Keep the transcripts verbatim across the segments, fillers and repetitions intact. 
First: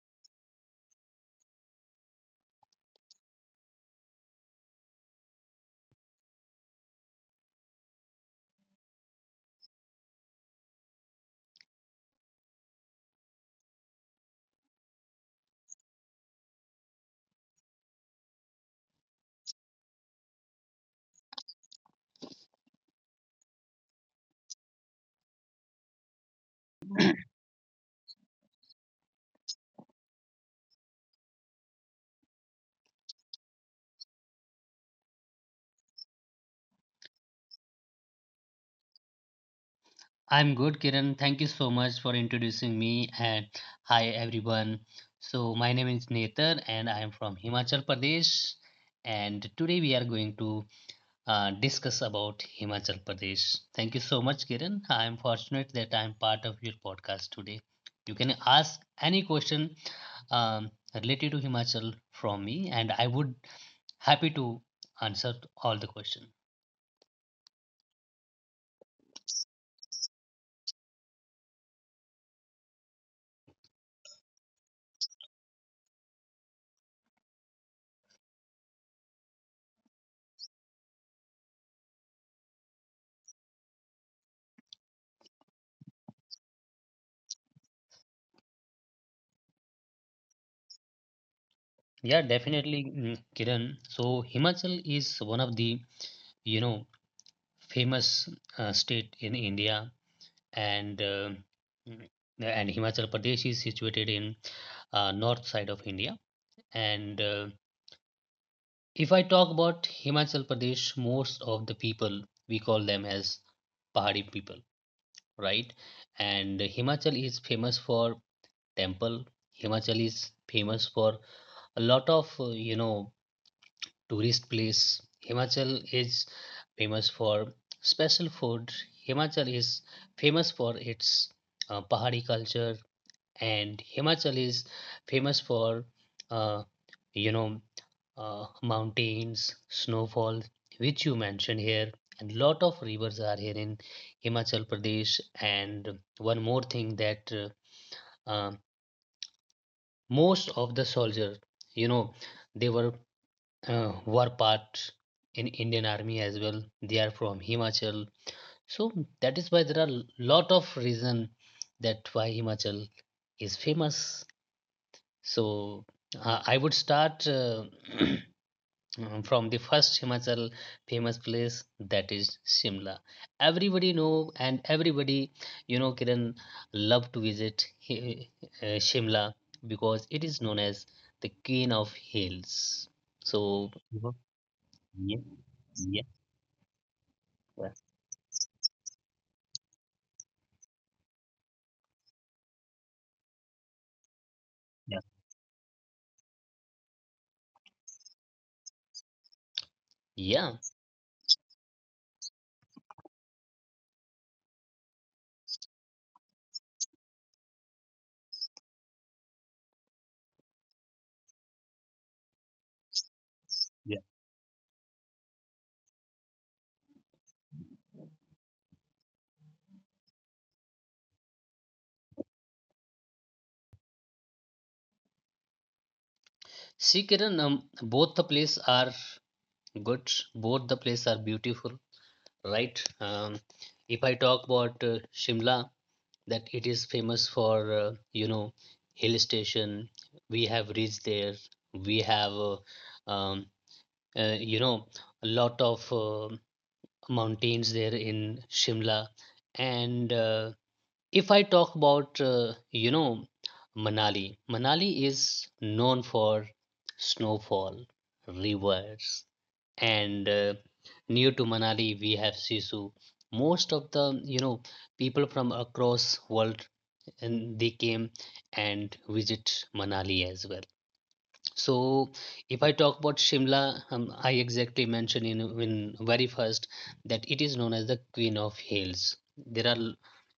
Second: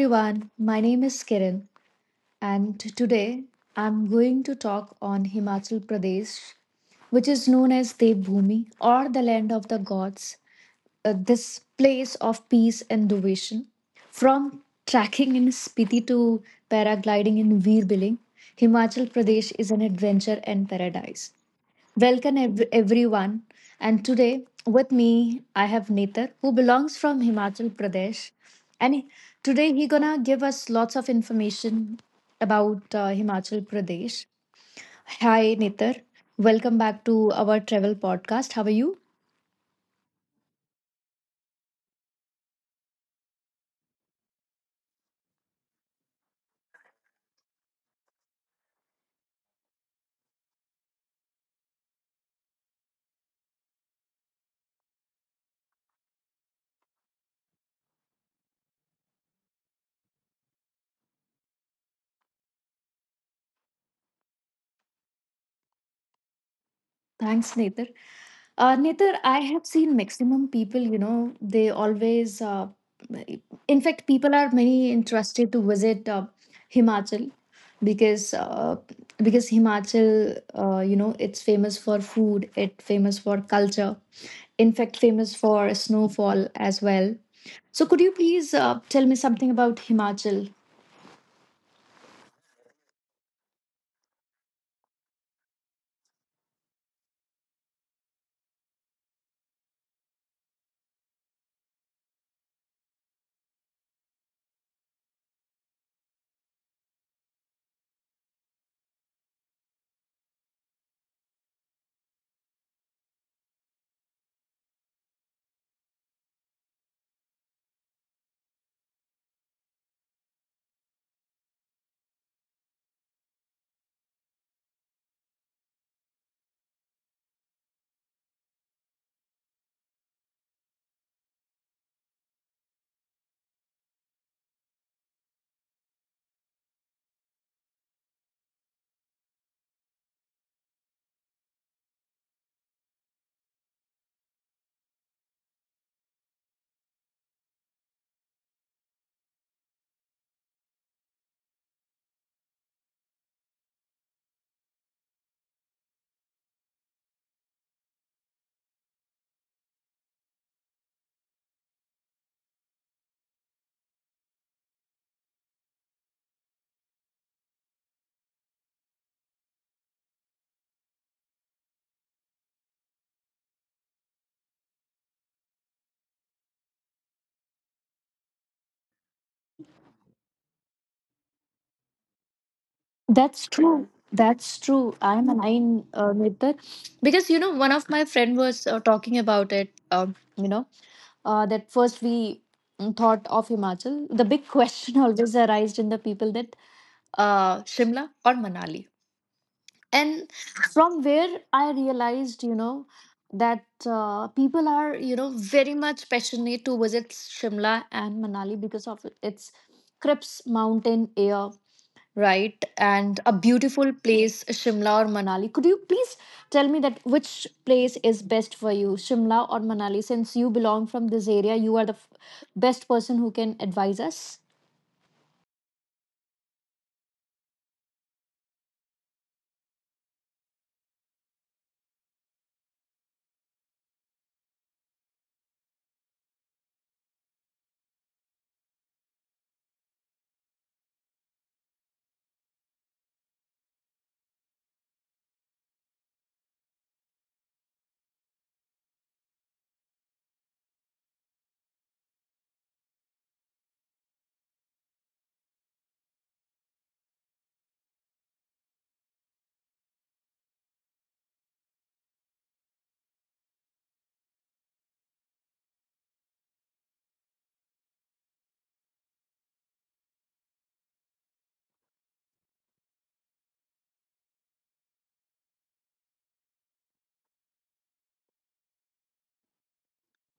everyone. My name is Kiran, and today I'm going to talk on Himachal Pradesh, which is known as Devbhoomi or the land of the gods, uh, this place of peace and devotion. From trekking in Spiti to paragliding in Veerbiling, Himachal Pradesh is an adventure and paradise. Welcome ev- everyone. And today with me I have Netar who belongs from Himachal Pradesh. And he- Today he gonna give us lots of information about uh, Himachal Pradesh. Hi Netar, welcome back to our travel podcast. How are you? I'm good, Kiran. Thank you so much for introducing me. And hi, everyone. So, my name is Nether, and I am from Himachal Pradesh. And today we are going to uh, discuss about Himachal Pradesh. Thank you so much, Kiran. I am fortunate that I am part of your podcast today. You can ask any question um, related to Himachal from me, and I would happy to answer all the question. Thanks, Netar. Uh, Netar, I have seen maximum people, you know, they always, uh, in fact, people are many interested to visit uh, Himachal because uh, because Himachal, uh, you know, it's famous for food, it famous for culture, in fact, famous for snowfall as well. So, could you please uh, tell me something about Himachal? Yeah, definitely, mm, Kiran. So Himachal is one of the you know famous uh, state in India and uh, mm, and Himachal Pradesh is situated in uh, north side of India, and uh, if I talk about Himachal Pradesh, most of the people we call them as Pahari people, right? And Himachal is famous for temple. Himachal is famous for a lot of uh, you know tourist place. Himachal is famous for special food. Himachal is famous for its uh, Pahari culture, and Himachal is famous for uh, you know uh, mountains, snowfall, which you mentioned here, and lot of rivers are here in Himachal Pradesh. And one more thing, that uh, uh, most of the soldiers, you know, they were uh, were part in Indian Army as well. They are from Himachal, so that is why there are lot of reason that why Himachal is famous. So uh, I would start uh, from the first Himachal famous place, that is Shimla. Everybody know, and everybody, you know, Kiran, love to visit Hi- uh, Shimla because it is known as the Queen of Hills. That's So true. That's true. yeah. I'm aligned Yeah. uh, with that because you know one Yeah. of my friend was uh, talking about it. Um, you know uh, that first we mm, thought of Himachal. The big question Yeah. always arised in the people that uh, Shimla or Manali, and Yeah. from where I realized you know that uh, people are you know very much passionate to visit Shimla and Manali because of its Crips mountain air, right? And a beautiful Yeah. place, Shimla or Manali. Could you please tell me that which place is best for you, Shimla or Manali? Since you belong from this area, you are the f- best person who can advise us. See, Kiran, um, both the place are good. Both the place are beautiful, right? Um, if I talk about uh, Shimla, that it is famous for uh, you know hill station. We have reached there. We have uh, um, uh, you know a lot of uh, mountains there in Shimla, and uh, if I talk about, uh, you know, Manali, Manali is known for snowfall, rivers, and uh, near to Manali we have Sisu. Most of the, you know, people from across world, and they came and visit Manali as well. So, if I talk about Shimla, um, I exactly mentioned in, in very first that it is known as the Queen of Hills. There are,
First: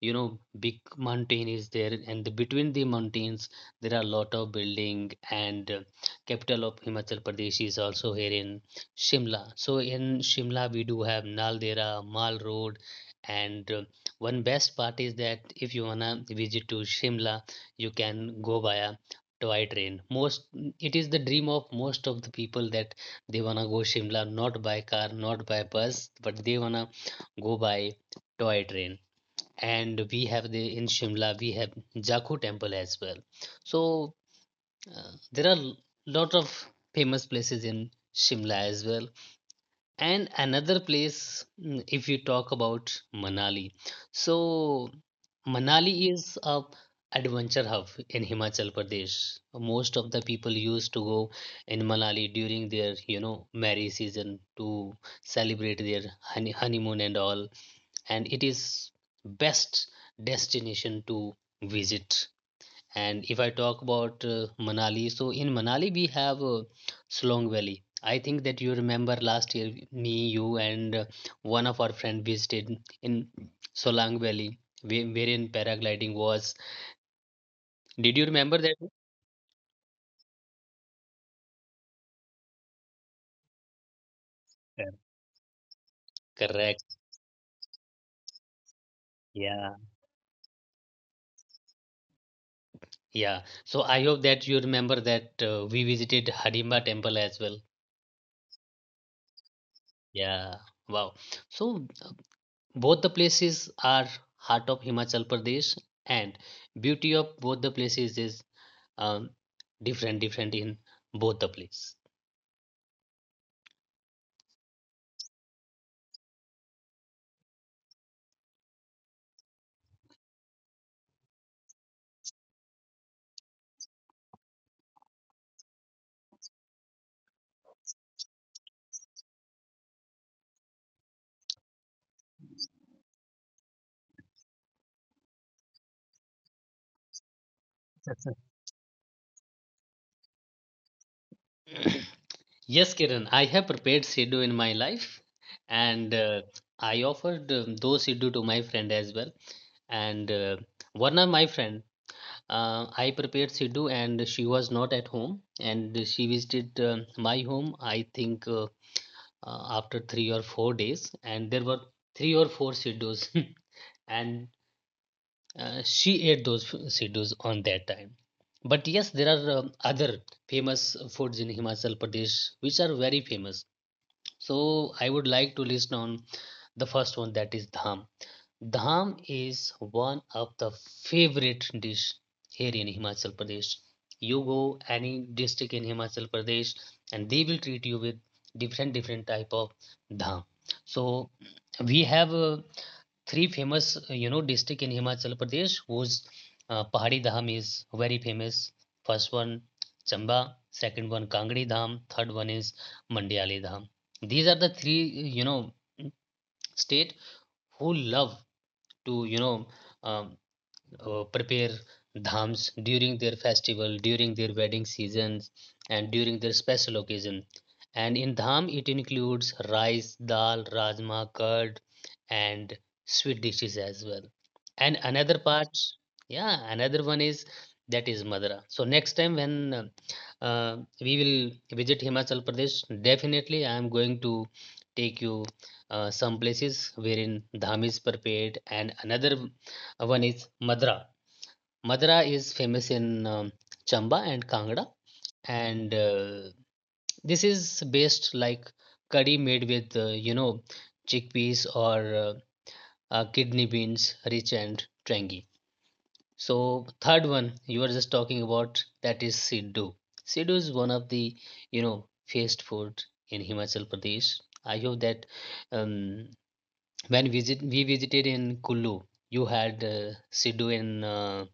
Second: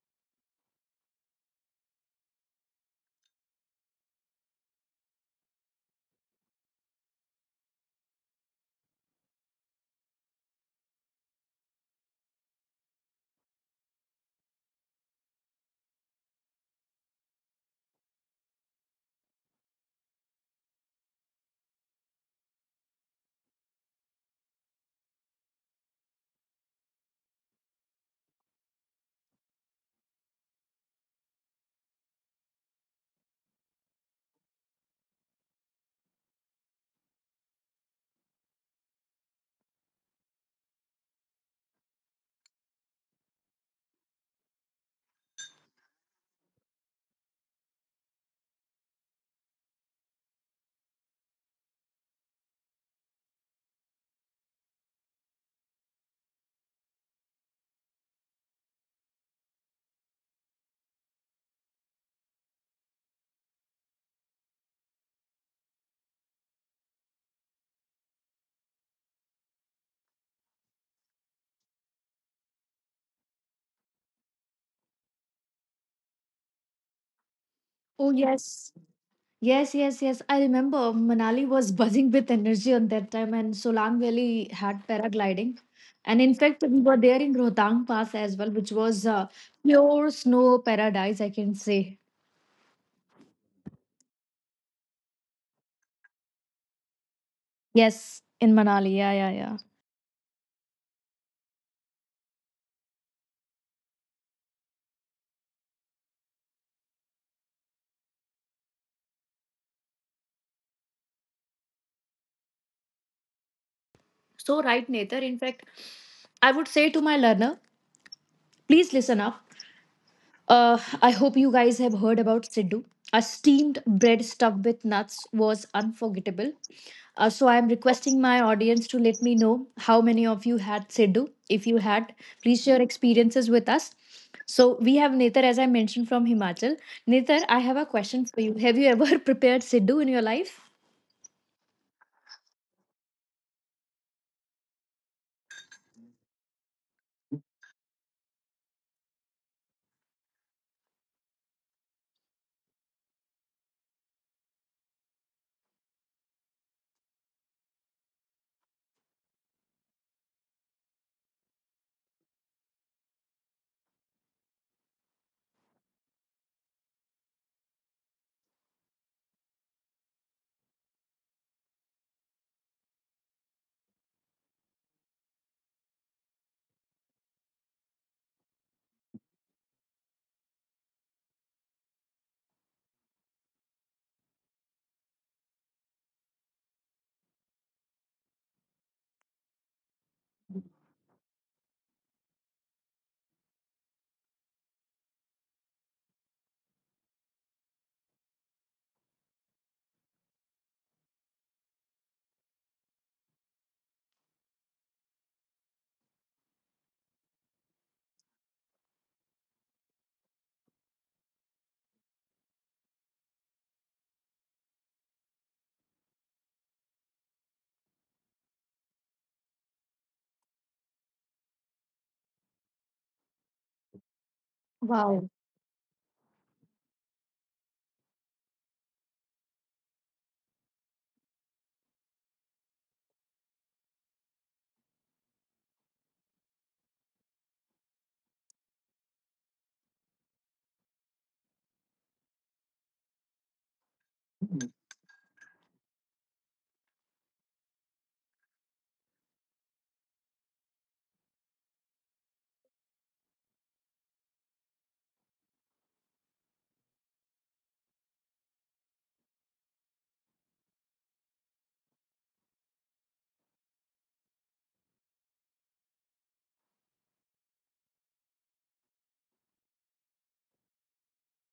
you know, big mountain is there, and the, between the mountains there are a lot of building. And uh, capital of Himachal Pradesh is also here in Shimla. So in Shimla we do have Naldera, Mal Road, and uh, one best part is that if you wanna visit to Shimla, you can go via toy train. Most, it is the dream of most of the people that they wanna go Shimla not by car, not by bus, but they wanna go by toy train. And we have the in Shimla we have Jaku Temple as well. So uh, there are lot of famous places in Shimla as well. And another place, mm, if you talk about Manali, so Manali is a adventure hub in Himachal Pradesh. Most of the people used to go in Manali during their, you know, marriage season to celebrate their honey, honeymoon and all. And it is best destination to visit. And if I talk about uh, Manali, so in Manali we have uh, Slong Valley. I think that you remember last year, me, you, and uh, one of our friend visited in Solang Valley, where- wherein paragliding was. Oh, Did you remember that? yes. Yes, yes, yes. I remember Manali was buzzing with energy on that time, and Solang Valley Yeah. had paragliding. And in fact, we Correct. were there in Rohtang Pass as well, which was uh, Yeah. pure snow paradise, I can say. Yeah. So I hope that you remember that uh, we visited Harimba Temple as well. Yes, in Manali. Yeah, yeah, yeah. Yeah. Wow. So uh, both the places are heart of Himachal Pradesh, and beauty of both the places is, um, different different in both the place. So, right, Nether, in fact, I would say to my learner, please listen up. Uh, I hope you guys have heard about Siddu. A steamed bread stuffed with nuts was unforgettable. Uh, so, I am requesting my audience to let me know how many of you had Siddu. If you had, please share experiences with us. So, we have Nether, as I mentioned, from Himachal. Nether, I have a question for you. Have you ever prepared Siddu in your life? Yes, Kiran, I have prepared Sidhu in my life, and uh, I offered, um, those Sidhu to my friend as well. And uh, one of my friend, uh, I prepared Sidhu, and she was not at home, and she visited uh, my home. I think uh, uh, after three or four days, and there were three or four siddus and Uh, she ate those f- sidus on that time. But yes, there are, um, other famous foods in Himachal Pradesh which are very famous. So I would like to list on the first one, that is dham. Dham is one of the favorite dish here in Himachal Pradesh. You go any district in Himachal Pradesh, and they will treat you with different different type of dham. So we have uh, three famous, uh, you know district in Himachal Pradesh whose uh, Pahari Dham is very famous. First one Chamba, second one Kangri Dham, third one is Mandiali Dham. These are the three, you know, state who love to, you know, um, uh, prepare dhams during their festival, during their wedding seasons, and during their special occasion. And in dham, it includes rice, dal, rajma, curd, and sweet dishes as well. And Wow. another part, yeah, another one is that is Madura. So next time when uh, uh, we will visit Himachal Pradesh, definitely I am going to take you uh, some places wherein dham is prepared, and another one is Madura. Madra is famous in, um, Chamba and Kangra, and uh, this is based like curry made with uh, you know chickpeas or uh, uh, kidney beans, rich and tangy. So third one you were just talking about, that is Siddu. Siddu is one of the, you know, fast food in Himachal Pradesh. I hope that, um, when visit we visited in Kullu, you had uh, Siddu in. Uh,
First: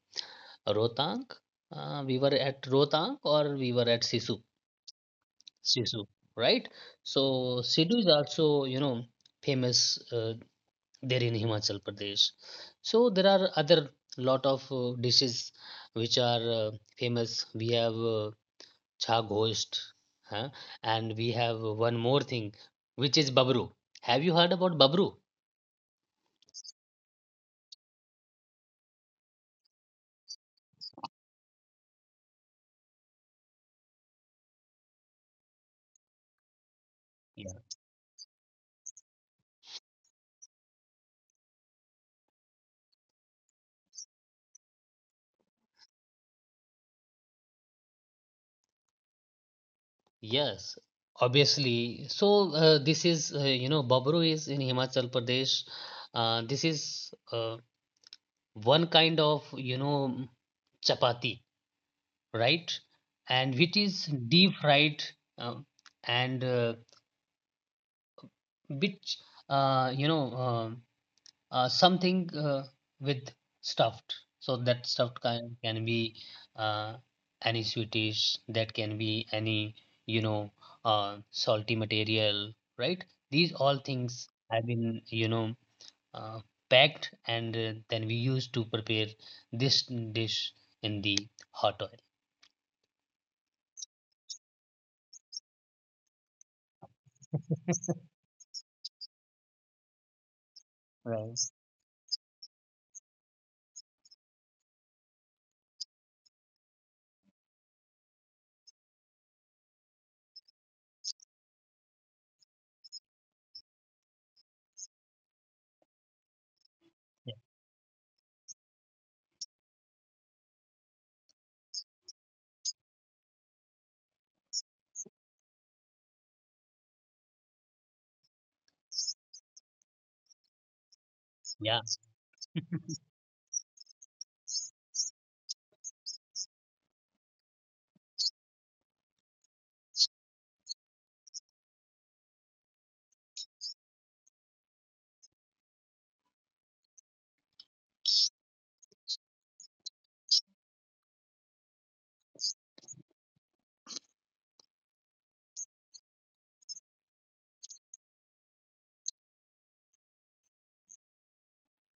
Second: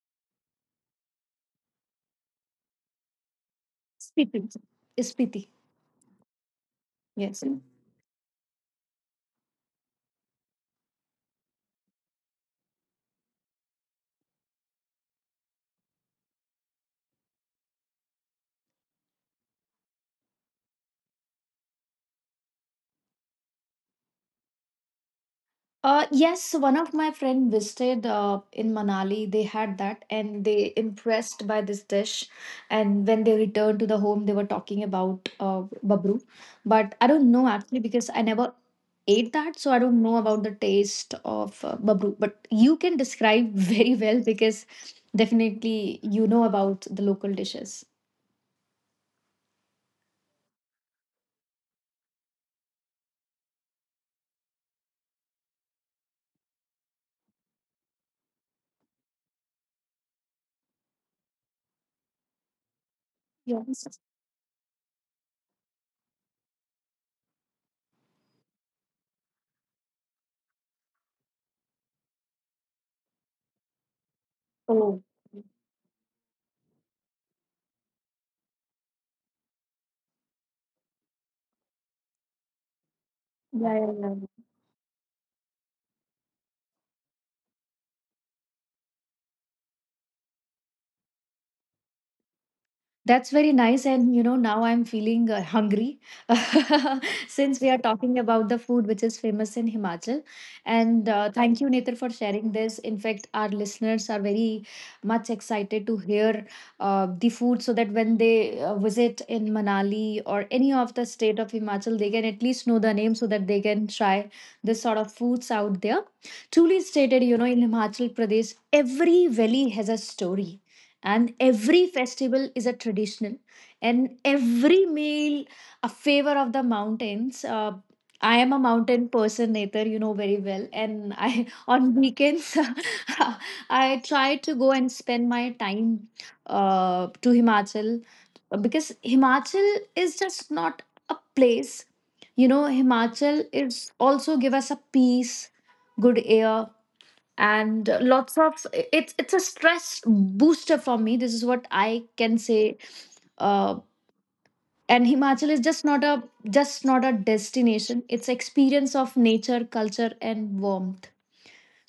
Rohtang. Uh, we were at Rohtang, or we were at Sisu. Spiti. Spiti. Sisu, right? Yes. So Sidhu is also, you know, famous uh, there in Himachal Pradesh. So there are other lot of uh, dishes which are uh, famous. We have uh, chha ghost, huh? And we have one more thing, which is babru. Have you heard about babru? Uh, yes, so one of my friend visited uh, in Manali. They had that, and they impressed by this dish. And when they returned to the home, they were talking about uh, babru. But I don't know actually because I never ate that, so I don't know about the taste of uh, babru. But you can describe very well because definitely you know about the local dishes. Yes, obviously. So uh, this is, uh, you know, Babru is in Himachal Pradesh. Uh, this is uh, one kind of, you know, mm, chapati, right? And which Yes. is deep fried, um, and uh, which, uh, you know, um, uh, something uh, with stuffed. So that Oh, stuffed kind can be uh, any sweetish, that can be any, you know, uh, salty material, right? These all yeah, yeah, yeah. things have been, you know, uh, packed, and uh, then we use to prepare this dish in the hot oil. That's very nice. And, you know, now I'm feeling uh, hungry since we are talking about the food which is famous in Himachal. And uh, Right. thank you, Netar, for sharing this. In fact, our listeners are very much excited to hear uh, the food so that when they uh, visit in Manali or any of the state of Himachal, they can at least know the name so that they can try this sort of foods out there. Truly stated, you know, in Himachal Pradesh, every valley has a story and every festival is a traditional and every meal a favor of the mountains. uh, I am a mountain person, Nether, you know very well, and I Yeah, on weekends I try to go and spend my time uh, to Himachal, because Himachal is just not a place, you know, Himachal is also give us a peace, good air, and lots of it's it's a stress booster for me. This is what I can say. uh, and Himachal is just not a just not a destination, it's experience of nature, culture, and warmth.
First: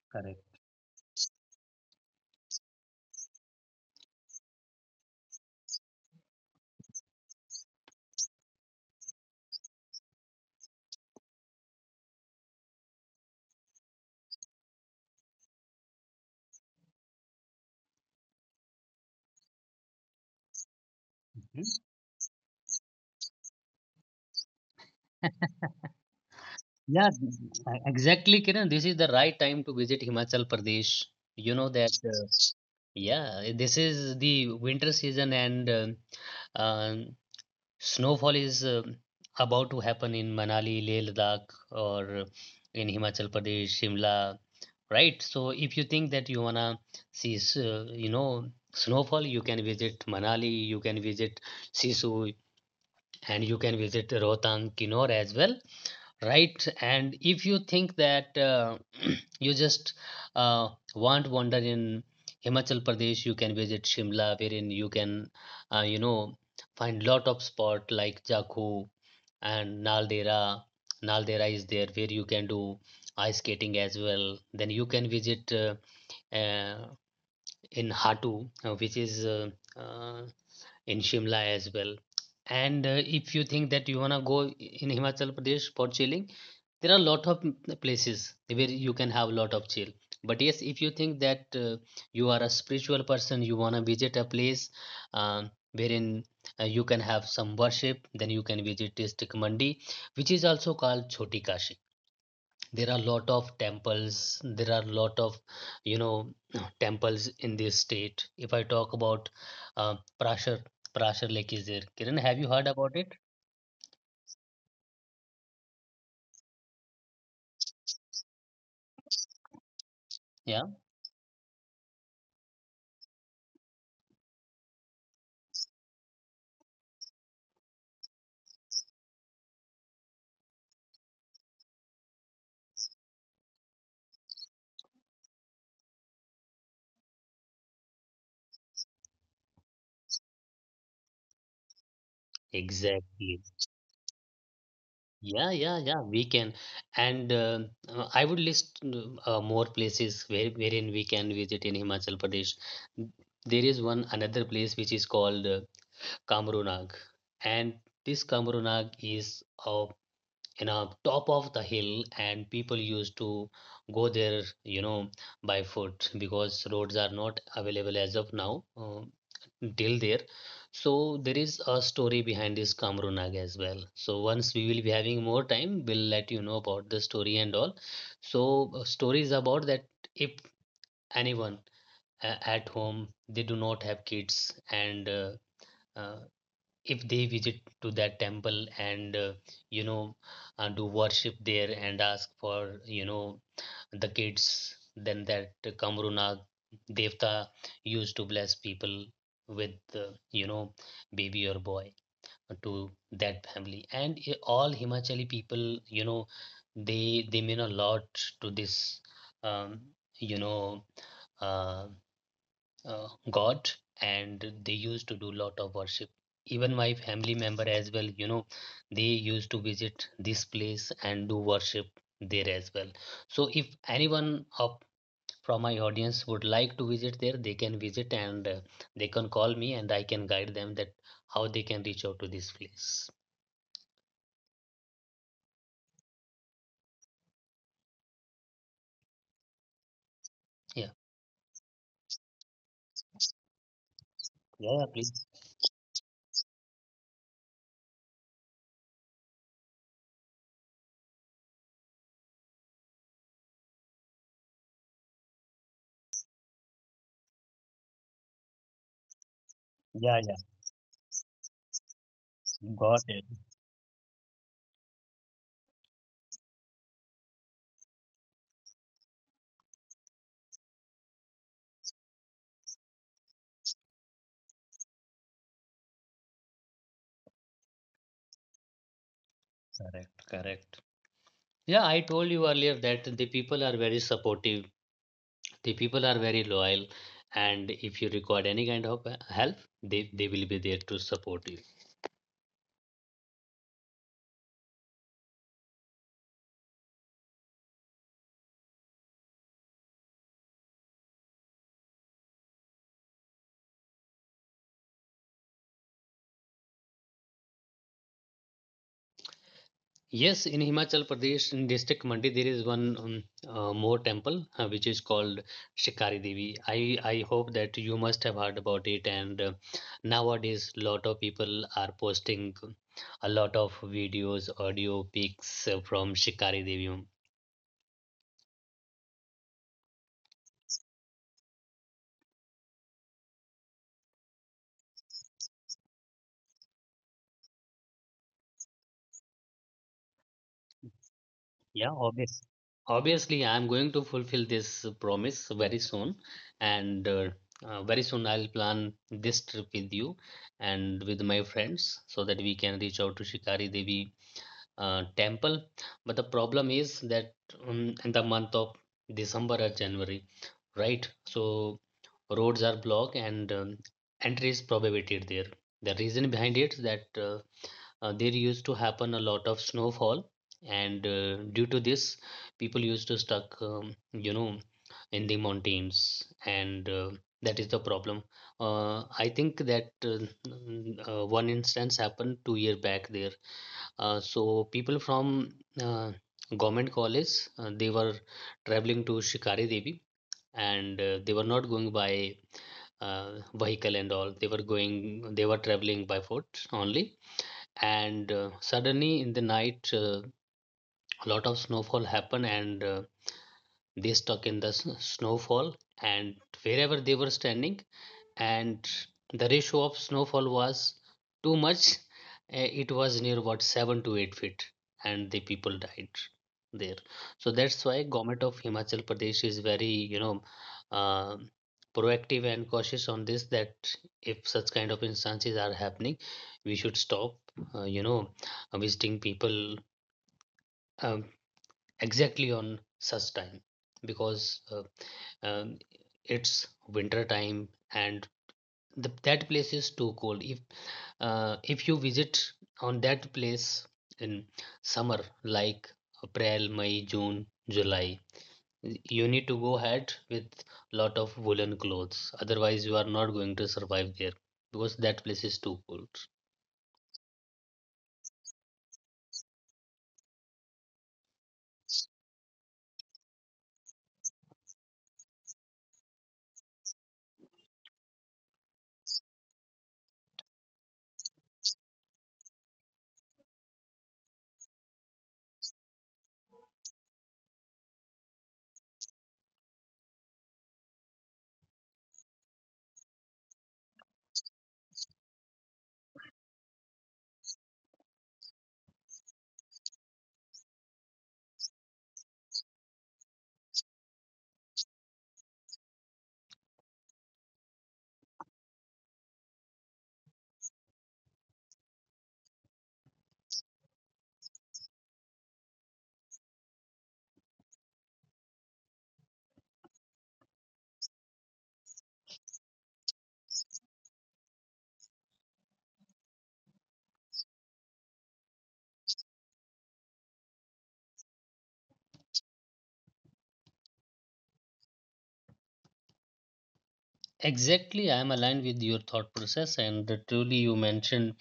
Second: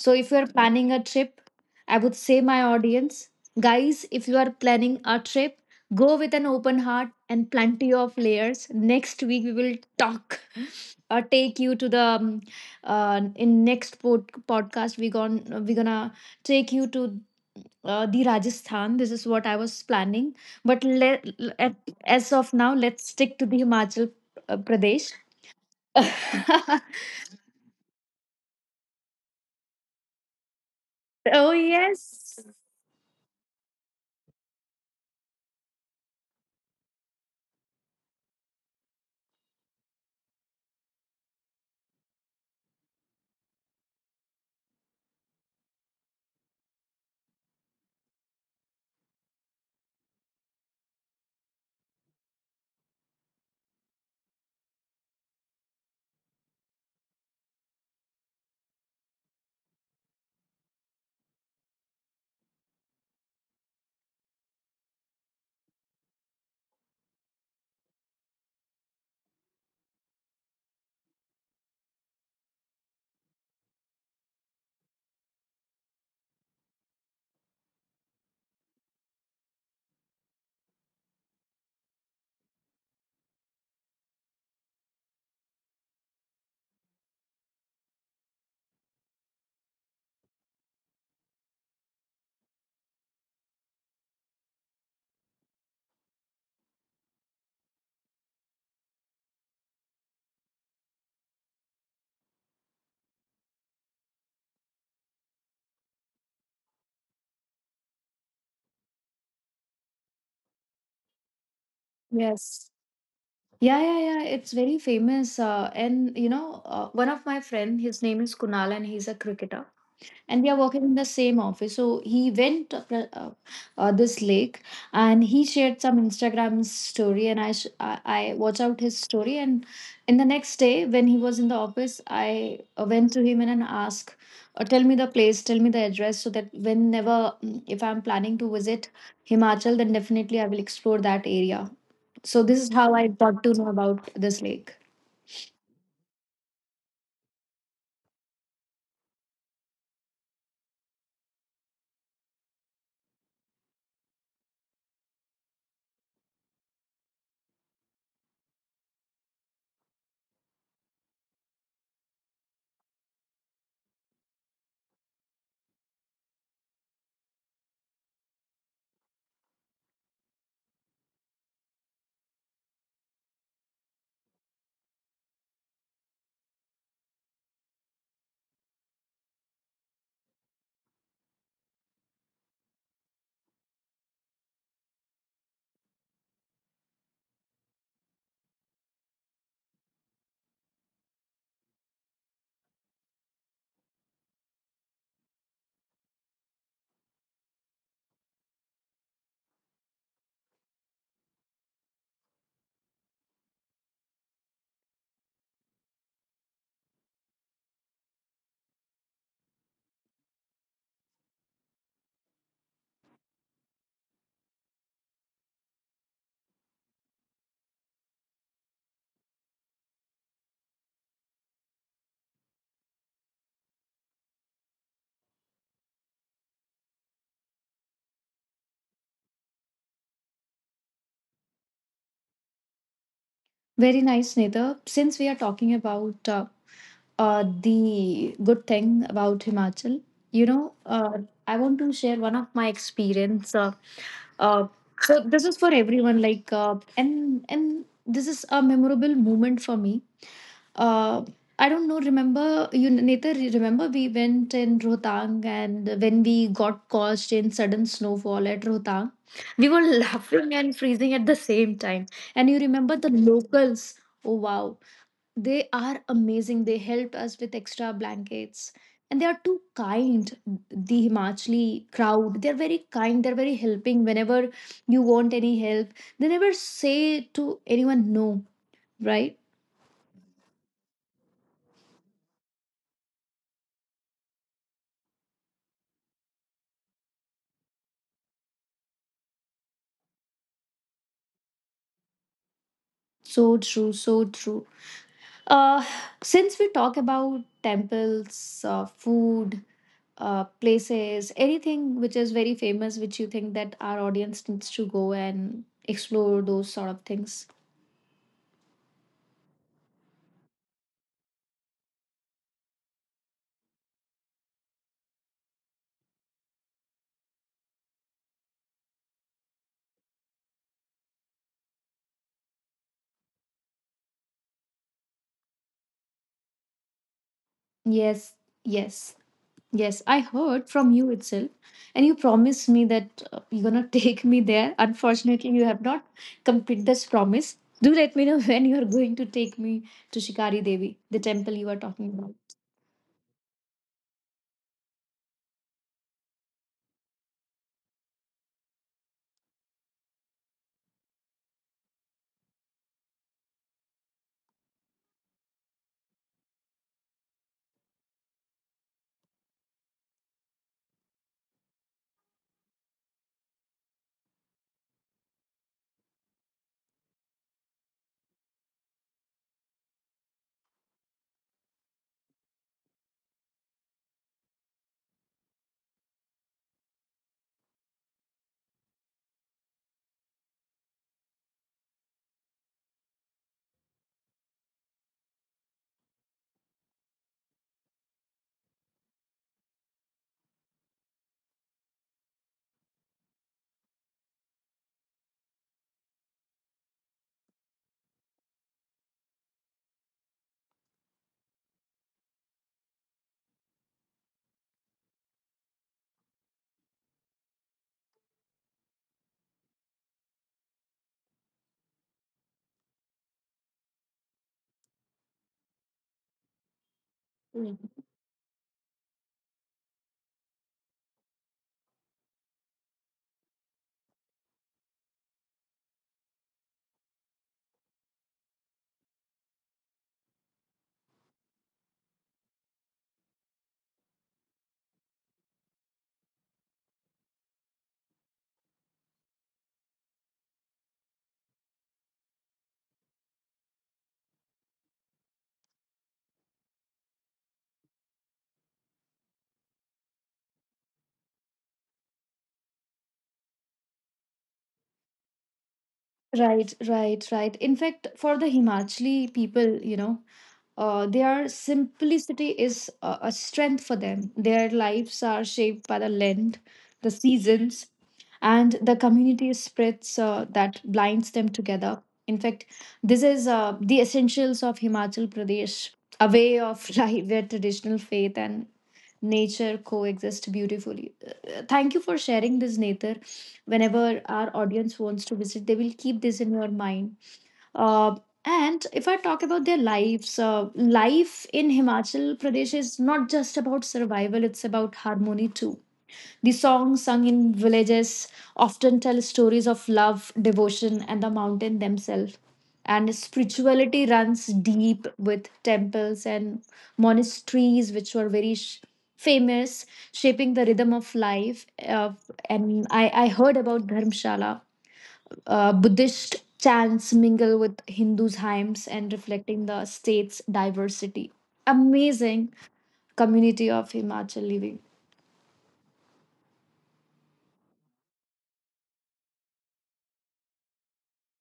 So if you're Correct. planning a trip, I would say my audience, guys, if you are planning a trip, go with an open heart and plenty of layers. Next week we will talk or take you to the um, uh, in next pod- podcast we gon we're gonna take you to uh, the Rajasthan. This is what I was planning, but let at, as of now, let's stick to the Himachal uh, Pradesh. Yeah, th- e- exactly, Kiran. This is the right time to visit Himachal Pradesh. Oh You know that, uh, yes, yeah, this is the winter season, and uh, uh, snowfall is uh, about to happen in Manali, Leh Ladakh, or in Himachal Pradesh, Shimla, right? So if you think that you wanna see, s- uh, you know, snowfall, you can visit Manali, you can visit Sisu, and you can visit Rohtang, Kinnaur as well, right? And if you think that uh, you just uh, want wander in Himachal Pradesh, you can visit Shimla, wherein you can uh, you know find lot of spot like jakhu and naldera. Naldera is there where you can do ice skating as well. Then you can visit uh, uh, in hatu, uh, which is uh, uh, in Shimla as well. And uh, if you think that you wanna go in Himachal Pradesh for chilling, there are a lot of places where you can have a lot of chill. But yes, if you think that uh, you are a spiritual person, you wanna visit a place, um, wherein uh, you can have some worship, then you can visit district Mandi, which is also called Choti Kashi. There are a lot of temples. There are a lot of, you know, temples in this state. If I talk about uh, Prashar, Prashar Lake is there. Kiran, have you yes. heard about it? Yeah, yeah, yeah. It's very famous. Uh, and you know, uh, one of my friend, his name is Kunal, and he's a cricketer and we are Yeah, working in the same office, so he went up, uh, uh, this lake, and he shared some Instagram story, and I sh- I I watch out his story, and in the next day when he was in the office, I uh, went to him and and asked uh, tell me the place, tell me the address, so that whenever mm, if I'm planning to visit Himachal, then definitely I will explore that area. So this is how I exactly. got to know about this lake. Yeah, yeah, yeah. We can, and uh, uh, I would list uh, more places where wherein we can visit in Himachal Pradesh. There is one another place which is called uh, Kamrunag, and this Kamrunag is a in a top of the hill, and people used to go there you know by foot because roads are not available as of now uh, till there. So there is a story behind this Kamrunag as well. So once we will be having more time, we'll let you know about the story and all. So uh, stories about that, if anyone uh, at home they do not have kids, and uh, uh, if they visit to that temple and uh, you know uh, do worship there and ask for you know the kids, then that Kamrunag devta used to bless people with uh, you know baby or boy to that family. And i- all Himachali people, you know they they mean a lot to this um, you know uh, uh, god, and they used to do lot of worship. Even my family member as well, you know they used to visit this place and do worship there as well. So if anyone up from my audience would like to visit there, they can visit, and uh, they can call me, and I can guide them that how they can reach out to this place. Very nice, Nitha. Since we are talking about uh, uh, the good thing about Himachal. You know, Yeah, uh, I want to share one of my experience. Uh, uh, yeah, yeah, please. so this is for everyone. Like, uh, and and this is a memorable moment for me. Uh, I don't know. Remember you, Nether? Remember we went in Rohtang, and when we got caught in sudden snowfall at Rohtang, we were Yeah, laughing and freezing at the same time. And you yeah, remember got the it. locals? Oh wow! They are amazing. They helped us with extra blankets. And they are too kind, the Himachali crowd. They're very kind, they're very helping. Whenever you want any help, they never say to anyone no, right? Correct, correct. Yeah, I told you earlier that the people are very supportive, the people are very loyal, and if you require any kind of uh, help, they, they will be there to support you. So true, so true. Uh, since we talk about temples, uh, food, uh, places, anything which is very famous, which you think that our audience needs to go and explore those sort of things. Yes, in Himachal Pradesh, in district Mandi, there is one um, uh, more temple uh, which is called Shikari Devi. I i hope that you must have heard about it, and uh, nowadays lot of people are posting a lot of videos, audio, pics, uh, from Shikari Devi. Yes, yes. Yes, I heard from you itself, and you promised me that uh, you're gonna take me there. Unfortunately, you have not completed this promise. Do let me know when you are going to take me to Shikari Devi, the temple you are Yeah, obvious. talking Obviously, I'm going to fulfill this promise very soon, and uh, uh, very soon I'll plan this trip with you and with my friends, so that we can reach out to Shikari Devi uh, temple. But the problem is that, um, in the month of December or January, right? So roads are blocked, and um, entry is prohibited there. The reason behind it that uh, uh, there used to happen a lot of snowfall, and uh, due to this, people used to stuck um, you know in the mountains, and uh, that is the problem. uh, I think that uh, n- uh, one instance happened two year back there. Uh, so people from uh, government college, uh, they were traveling to Shikari Devi, and uh, they were not going by uh, vehicle and all, they were going they were traveling by foot only. And uh, suddenly in the night, uh, a lot of snowfall happened, and uh, they stuck in the s- snowfall, and wherever they were standing, and the ratio of snowfall was too much. Eh, it was near about seven to eight feet, and the people died there. So about. that's why government of Himachal Pradesh is very you know uh, proactive and cautious on this, that if such kind of instances are happening, we should stop uh, you know uh, visiting people um, exactly on such time, because uh, um, it's winter time, and the, that place is too cold. If uh, if you visit on that place in summer like April, May, June, July, you need to go ahead with lot of woolen clothes, otherwise you are not going to survive there, because that place is too cold. Right, right, right. In fact, for the Himachali people, you know, uh, their simplicity is a, a strength for them. Their lives are shaped by the land, the seasons, and the community spirits uh, that blinds them together. In fact, this is uh, the essentials of Himachal Pradesh, a way of life where traditional faith and nature coexist beautifully. Uh, Thank you for sharing this, Nether. Whenever our audience wants to visit, they will keep this in your mind. Uh, and if I talk about their lives, uh, life in Himachal Pradesh is not just about survival, it's about harmony too. The songs sung in villages often tell stories of love, devotion, and the mountain themselves. And spirituality runs deep with temples and monasteries, which were very sh- famous, shaping the rhythm of life. Uh, and I, I heard about Dharmshala. Uh, Buddhist chants mingle with Hindus' hymns and reflecting the state's diversity. Amazing community of Himachal living. Exactly, I am aligned with your thought process, and the truly you mentioned,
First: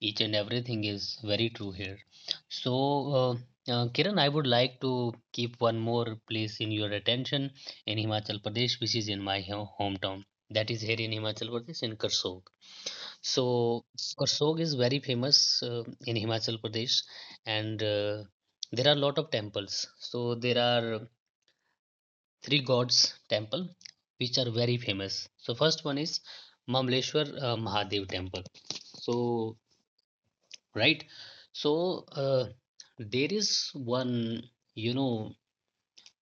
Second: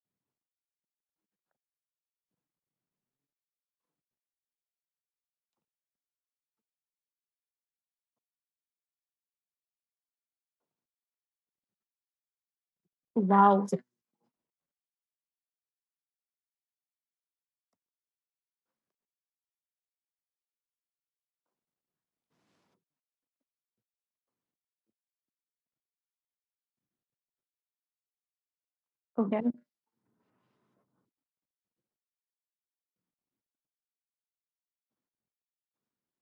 each and everything is very true here. So, uh, uh, Kiran, I would like to keep one more place in your attention in Himachal Pradesh, which is in my ho- hometown. That is here in Himachal Pradesh in Karsog. Wow. So Karsog is very famous uh, in Himachal Pradesh, and uh, there are a lot of temples. So there are three gods temple which are very famous. So first one is Mamleshwar uh, Mahadev temple. Okay. So right. So uh, there is one, you know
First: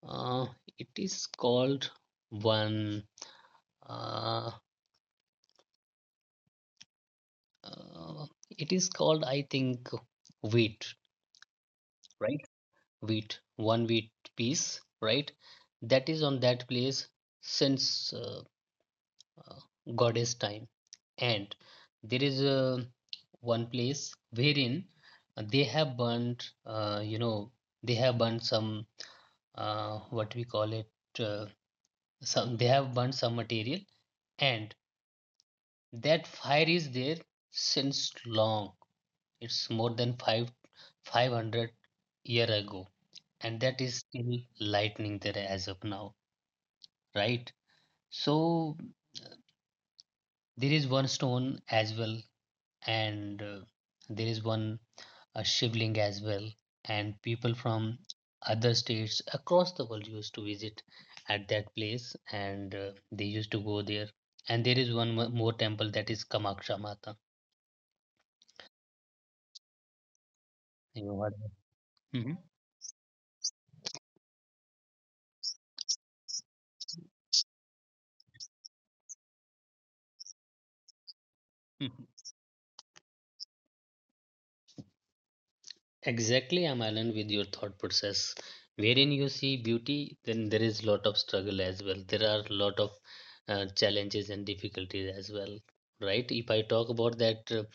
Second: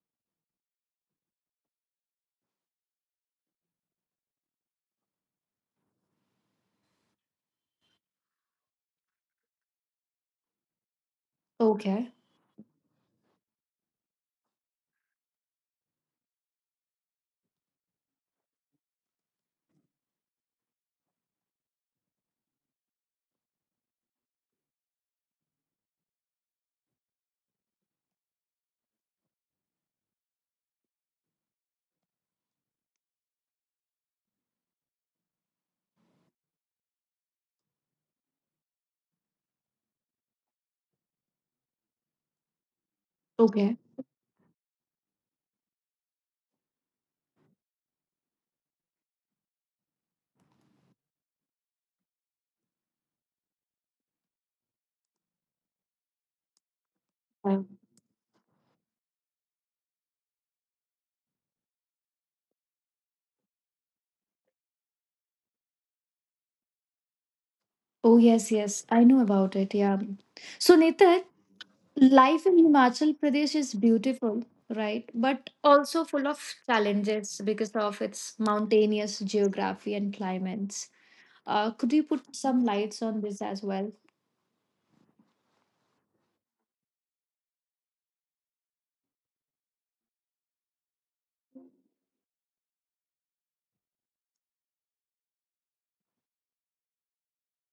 uh, it is called one, uh, uh, it is called, I think, wheat, Okay. right? Wheat, one wheat piece, right, that is on that place since uh, uh, goddess time. And there is uh, one place wherein they have burnt, uh, you know, they have burnt some, uh, what we call it, uh, some, they have burnt some material, and that fire is there since long. It's more than five, 500 year ago, and Okay. that is still lightning there as of now, right? So there is one stone as well, and uh, there is one a shivling as well, and people Uh, from other states across the world used to visit at that place, and uh, they used to go there. And there is one mo- more temple that is Kamaksha Mata. oh yes, yes. I know about it. Yeah. So You Nitar, heard? Mm-hmm. life in Himachal Pradesh is beautiful, right? But also full of challenges because of its mountainous geography and climates. Uh, could you put some lights on this as well? Exactly, I'm aligned with your thought process. Wherein you see beauty, then there is lot of struggle as well. There are lot of uh, challenges and difficulties as well, right? If I talk about that, uh,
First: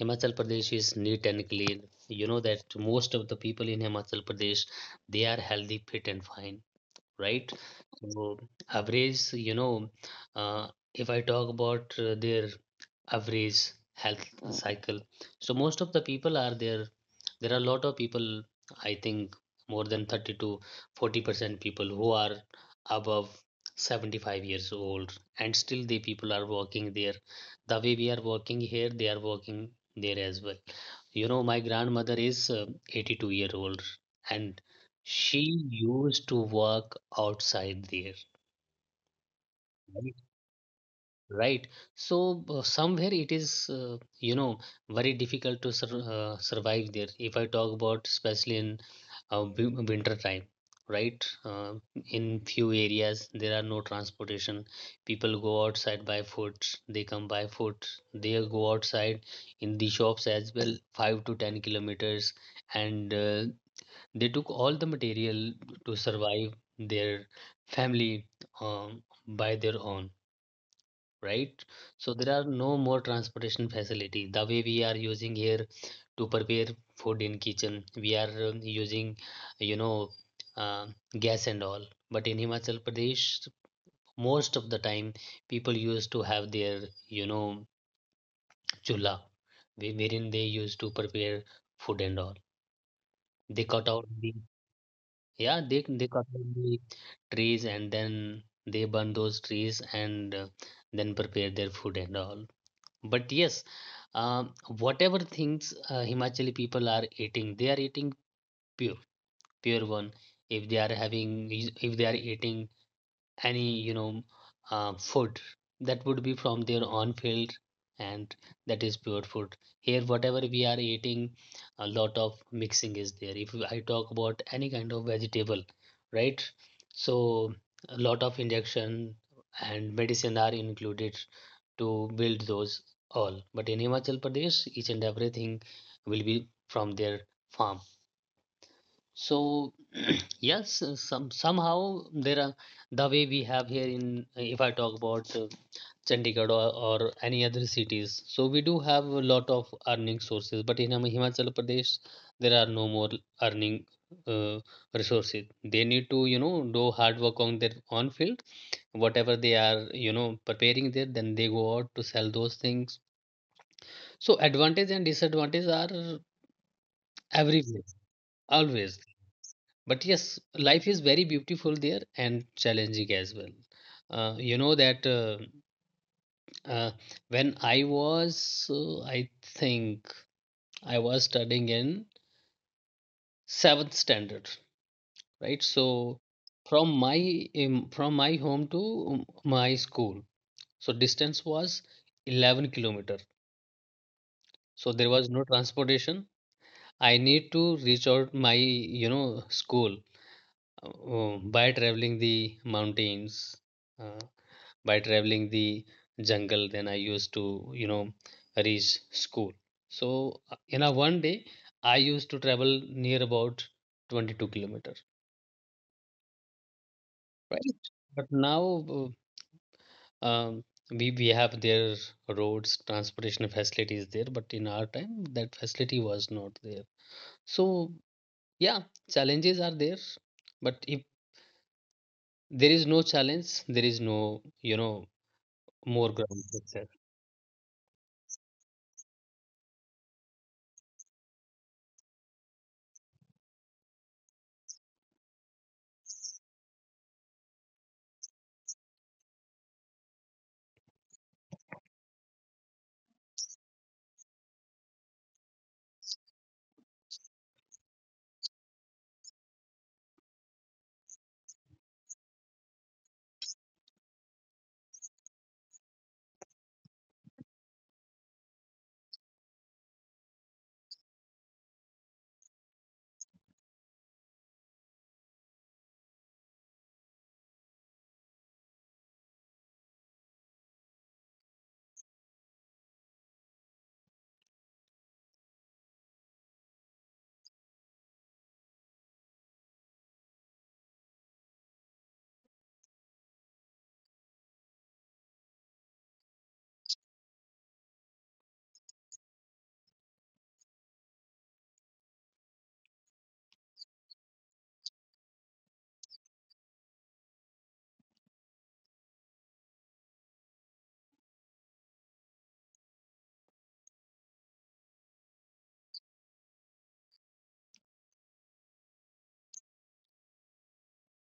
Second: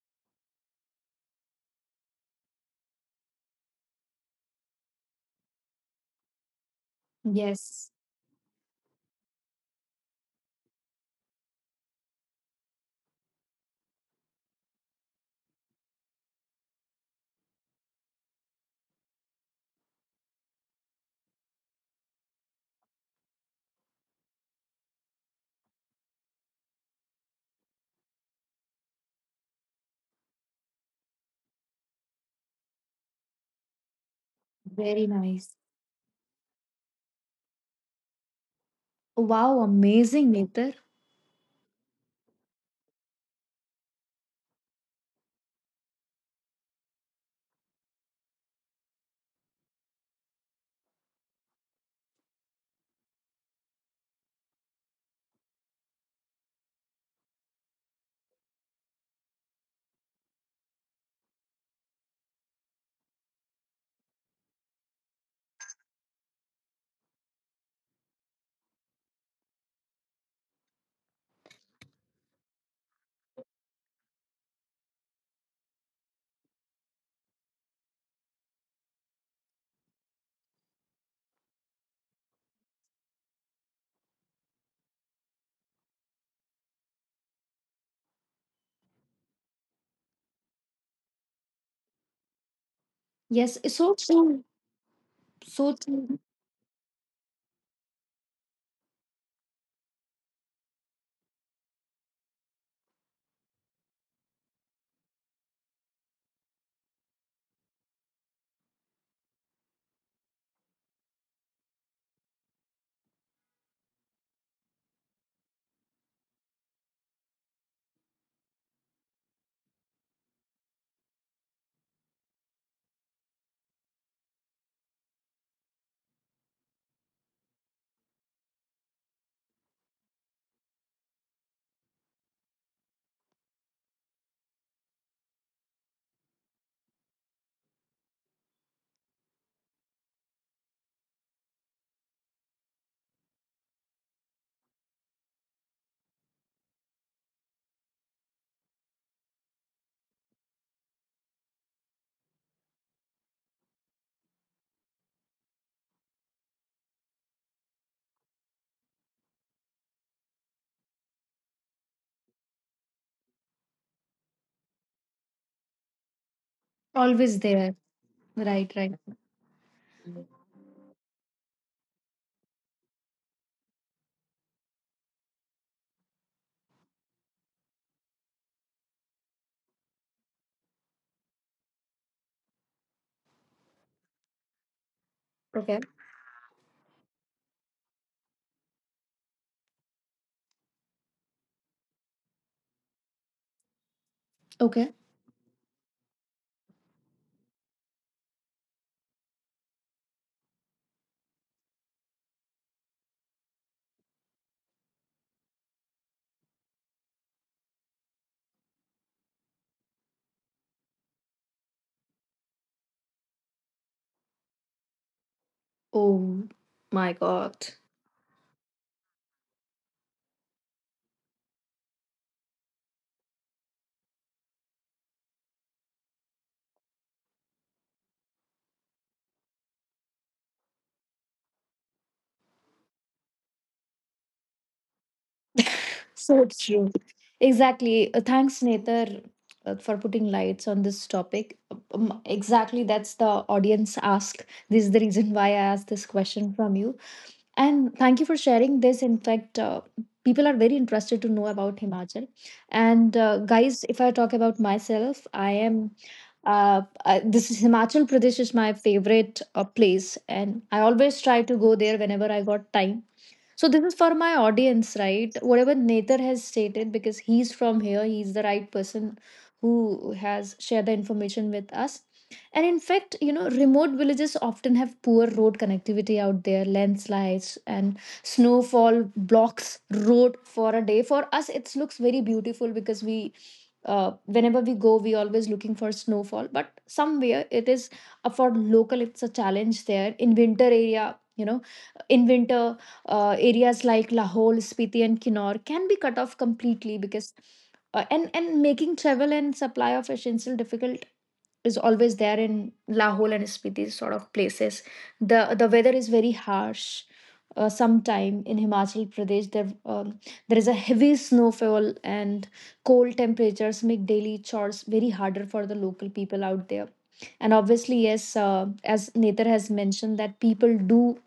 Himachal Pradesh is neat and clean. You know that most of the people in Himachal Pradesh, they are healthy, fit, and fine, right? Yes. So average, you know, uh, if I talk about uh, their average health cycle, so most of the people are there. There are a lot of people, I think more than thirty to forty percent people who are above seventy-five years old, and still the people are working there. The way we are working here, they are working there as well. You know, my grandmother is uh, eighty-two year old, and Very she nice. used to work outside there, Wow, right? amazing, Nitar. Right. So uh, somewhere it is, uh, you know, very difficult to sur uh, survive there. If I talk about, especially in uh, win- winter time, right? Uh, in few areas there are no transportation. People go outside by foot. They come by foot. They go outside in the shops as well, five to ten kilometers, and uh, they took all the material to survive their family um, by their own, right? So there are no more transportation facility. The way we are using here to prepare food in kitchen, we are um, using, you know, uh, gas and all. But in Himachal Pradesh, most of the time people used to have their, you know, chula, whe- wherein they used to prepare food and all. Yes, They it's cut so out the true. Yeah, So they they true. cut down the trees, and then they burn those trees, and uh, then prepare their food and all. But yes, um, whatever things uh, Himachali people are eating, they are eating pure pure one. If they are having, is- if they are eating any you know uh, food, that would be from their own field, and that is pure food. Here, whatever we are eating, a lot of mixing is there. If I talk about any kind of vegetable, right? So a lot of injection and medicine are included to build those all. But in Himachal Pradesh, each and everything will be from their farm. So yes, uh, some somehow there are the way we have here in, if I talk about uh, Chandigarh, or, or any other cities. So we do have a lot of earning sources, but in Him- Himachal Pradesh there are no more earning uh, resources. They need to you know do hard work on their own field. Whatever they are you know preparing there, then they go out to sell those things. So advantage and disadvantage are Always there. everywhere Right, always. right. But yes, life is very beautiful there and challenging as well. Uh, you know that, uh, uh, when i was uh, I think I was studying in seventh standard, right? Okay. So from my um, from my home to um, my school, so distance was eleven kilometer. So Okay. there was no transportation. I need to reach out my you know school, uh, by traveling the mountains, uh, by traveling the jungle, than I used to, you know, reach school. So uh, in a one day, I used to travel near about twenty-two kilometer, Oh my right? God. But now uh, um, we we have their roads, transportation facilities there, but in our time that facility was not there. So yeah, challenges are there, but if there is no challenge, there is no, you know, more ground So success. true. Exactly. Uh, thanks, Nether, uh, for putting lights on this topic. Um, exactly. That's the audience ask. This is the reason why I asked this question from you. And thank you for sharing this. In fact, uh, people are very interested to know about Himachal. And uh, guys, if I talk about myself, I am. Uh, uh, this is Himachal Pradesh is my favorite uh, place, and I always try to go there whenever I got time. So this is for my audience, right? Whatever Nether has stated, because he's from here, he's the right person who has shared the information with us. And in fact, you know, remote villages often have poor road connectivity out there. Landslides and snowfall blocks road for a day. For us, it looks very beautiful because we, uh, whenever we go, we always looking for snowfall. But somewhere it is uh, for local, it's a challenge there. In winter area, you know, in winter uh, areas like Lahore, Spiti, and Kinnaur can be cut off completely because uh, and and making travel and supply of essential difficult is always there in Lahore and Spiti sort of places. the The weather is very harsh. Uh, sometime in Himachal Pradesh, there um, there is a heavy snowfall and cold temperatures make daily chores very harder for the local people out there. And obviously, yes, uh, as Nether has mentioned, that people do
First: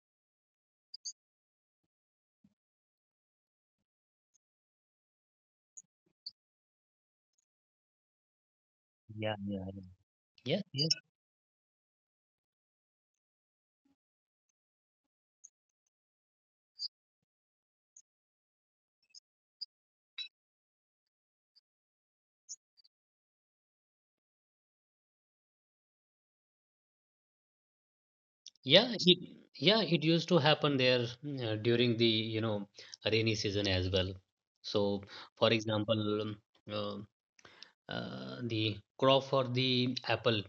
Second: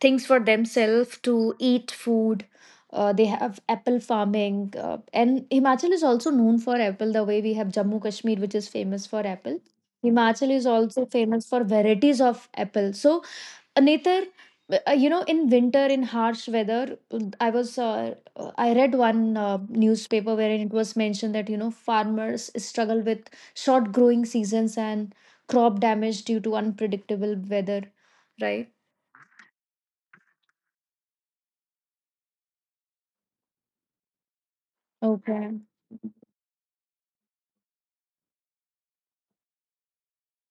things for themselves to eat food. Uh, they have apple farming, uh, and Himachal is also known for apple. The way we have Jammu Kashmir, which is famous for Yeah, apple, yeah, Himachal yeah. is Yes, also famous for varieties of apple. So, Nether, uh, you know, in winter, in harsh weather, I was uh, I read one uh, newspaper wherein it was mentioned that you know farmers struggle with short growing seasons and crop damage due to unpredictable weather, right? yeah, it, yeah, it used to happen there, mm, uh, during the, you know, rainy season as well. So, for Okay. example, um, uh, uh, the crop for the apple,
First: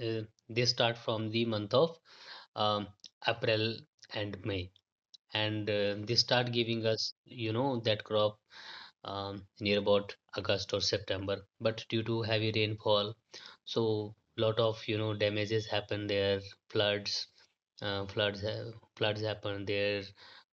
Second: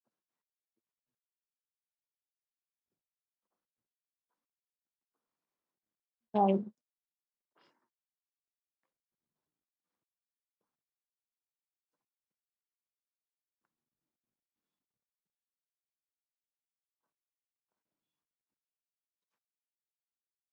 uh, they start from the month of um, April and May, and uh, they start Right. giving us, you know, that crop um, near about August or September. But due to heavy rainfall, so lot of you know damages happen there, floods, uh, floods, ha- floods happen there,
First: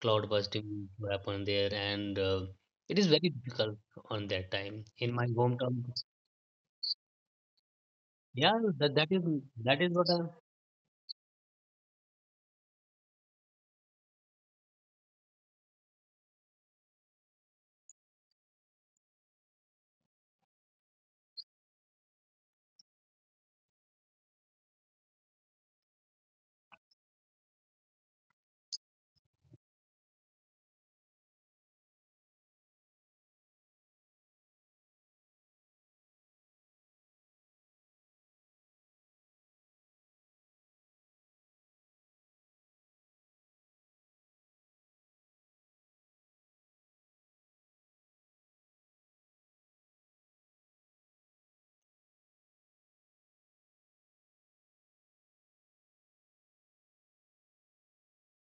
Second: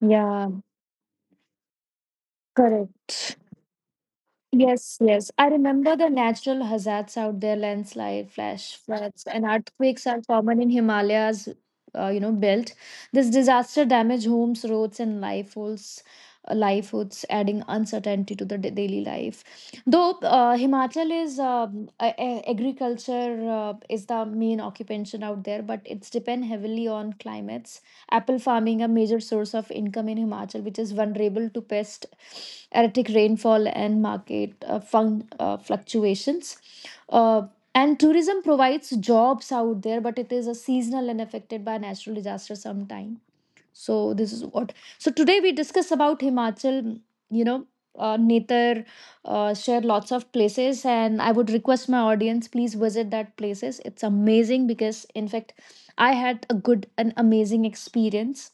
cloud Yeah, busting happen there, and uh, it is very correct. difficult on that time Yes, in my yes. I hometown. remember the natural hazards out there, landslide, Yeah, flash that, that is floods, and that is earthquakes what I. are common in Himalayas, uh, you know, belt. This disaster damage homes, roads, and livelihoods, uh, livelihoods, adding uncertainty to the da- daily life. Though uh, Himachal is um, a- a- agriculture uh, is the main occupation out there, but it's depend heavily on climates. Apple farming, a major source of income in Himachal, which is vulnerable to pest, erratic rainfall, and market uh, fun- uh, fluctuations. Uh, and tourism provides jobs out there, but it is a seasonal and affected by natural disaster sometime. So this is what. So today we discuss about Himachal. You know, uh, Netar uh, share lots of places, and I would request my audience please visit that places. It's amazing because in fact I had a good and amazing experience.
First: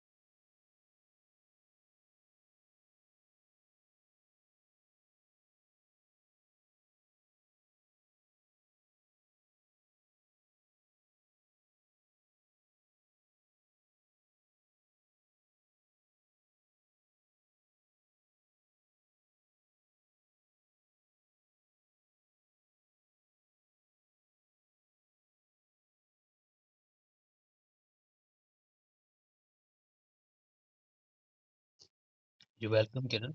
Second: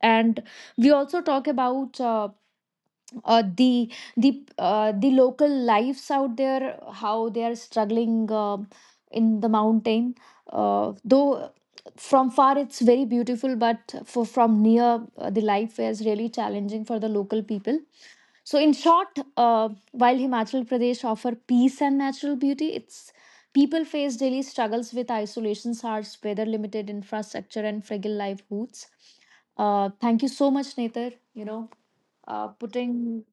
And we also talk about uh, uh, the the uh, the local lives out there, how they are struggling, um in the mountain, uh, though from far it's very beautiful, but for from near, uh, the life is really challenging for the local people. So in short, uh, while Himachal Pradesh offer peace and natural beauty, its people face daily struggles with isolation, harsh weather, limited infrastructure, and fragile livelihoods. Uh, thank you so much, Nether. You know, uh, You're welcome, putting Kiran.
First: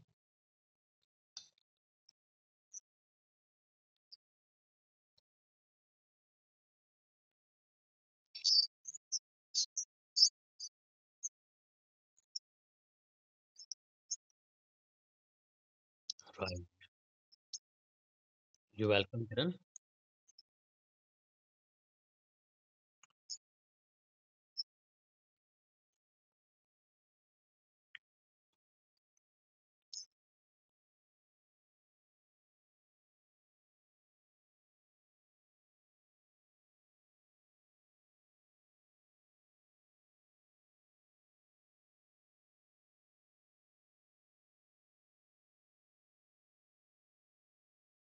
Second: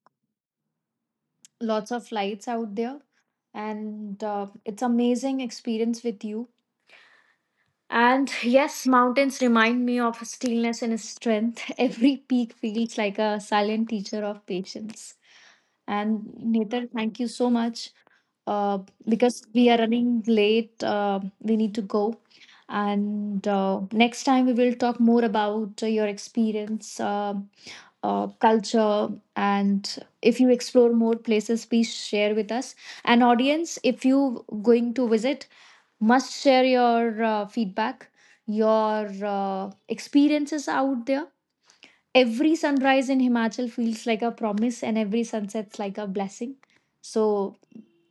lots of lights out there, and uh, it's amazing experience with you. And yes, mountains remind me of stillness and strength. Every peak feels like a silent teacher of patience. And Right. Nathar, thank you so much, uh, You're welcome, because Kiran. we are running late. Uh, we need to go. And uh, next time we will talk more about uh, your experience, uh, uh, culture, and if you explore more places, please share with us. And audience, if you going to visit, must share your uh, feedback, your uh, experiences out there. Every sunrise in Himachal feels like a promise, and every sunset's like a blessing. So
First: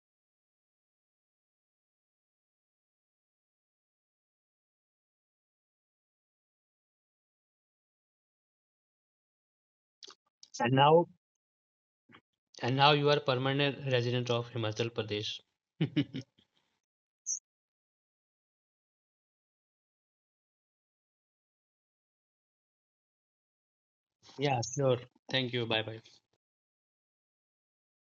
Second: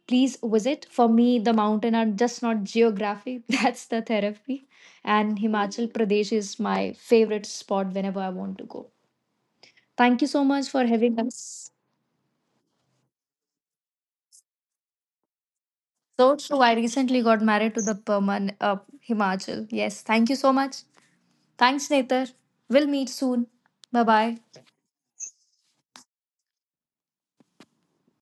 please visit. For me, the mountain are just not geography, that's the therapy. And Himachal Pradesh is my favorite spot whenever I want to go. Thank you so And much for now, having us. and now you are permanent resident of Himachal Pradesh. So true. I recently got married to the Perman uh, Himachal. Yes, thank you so much. Thanks, Nether. We'll meet soon. Bye bye. Yeah, sure. Thank you. Bye bye.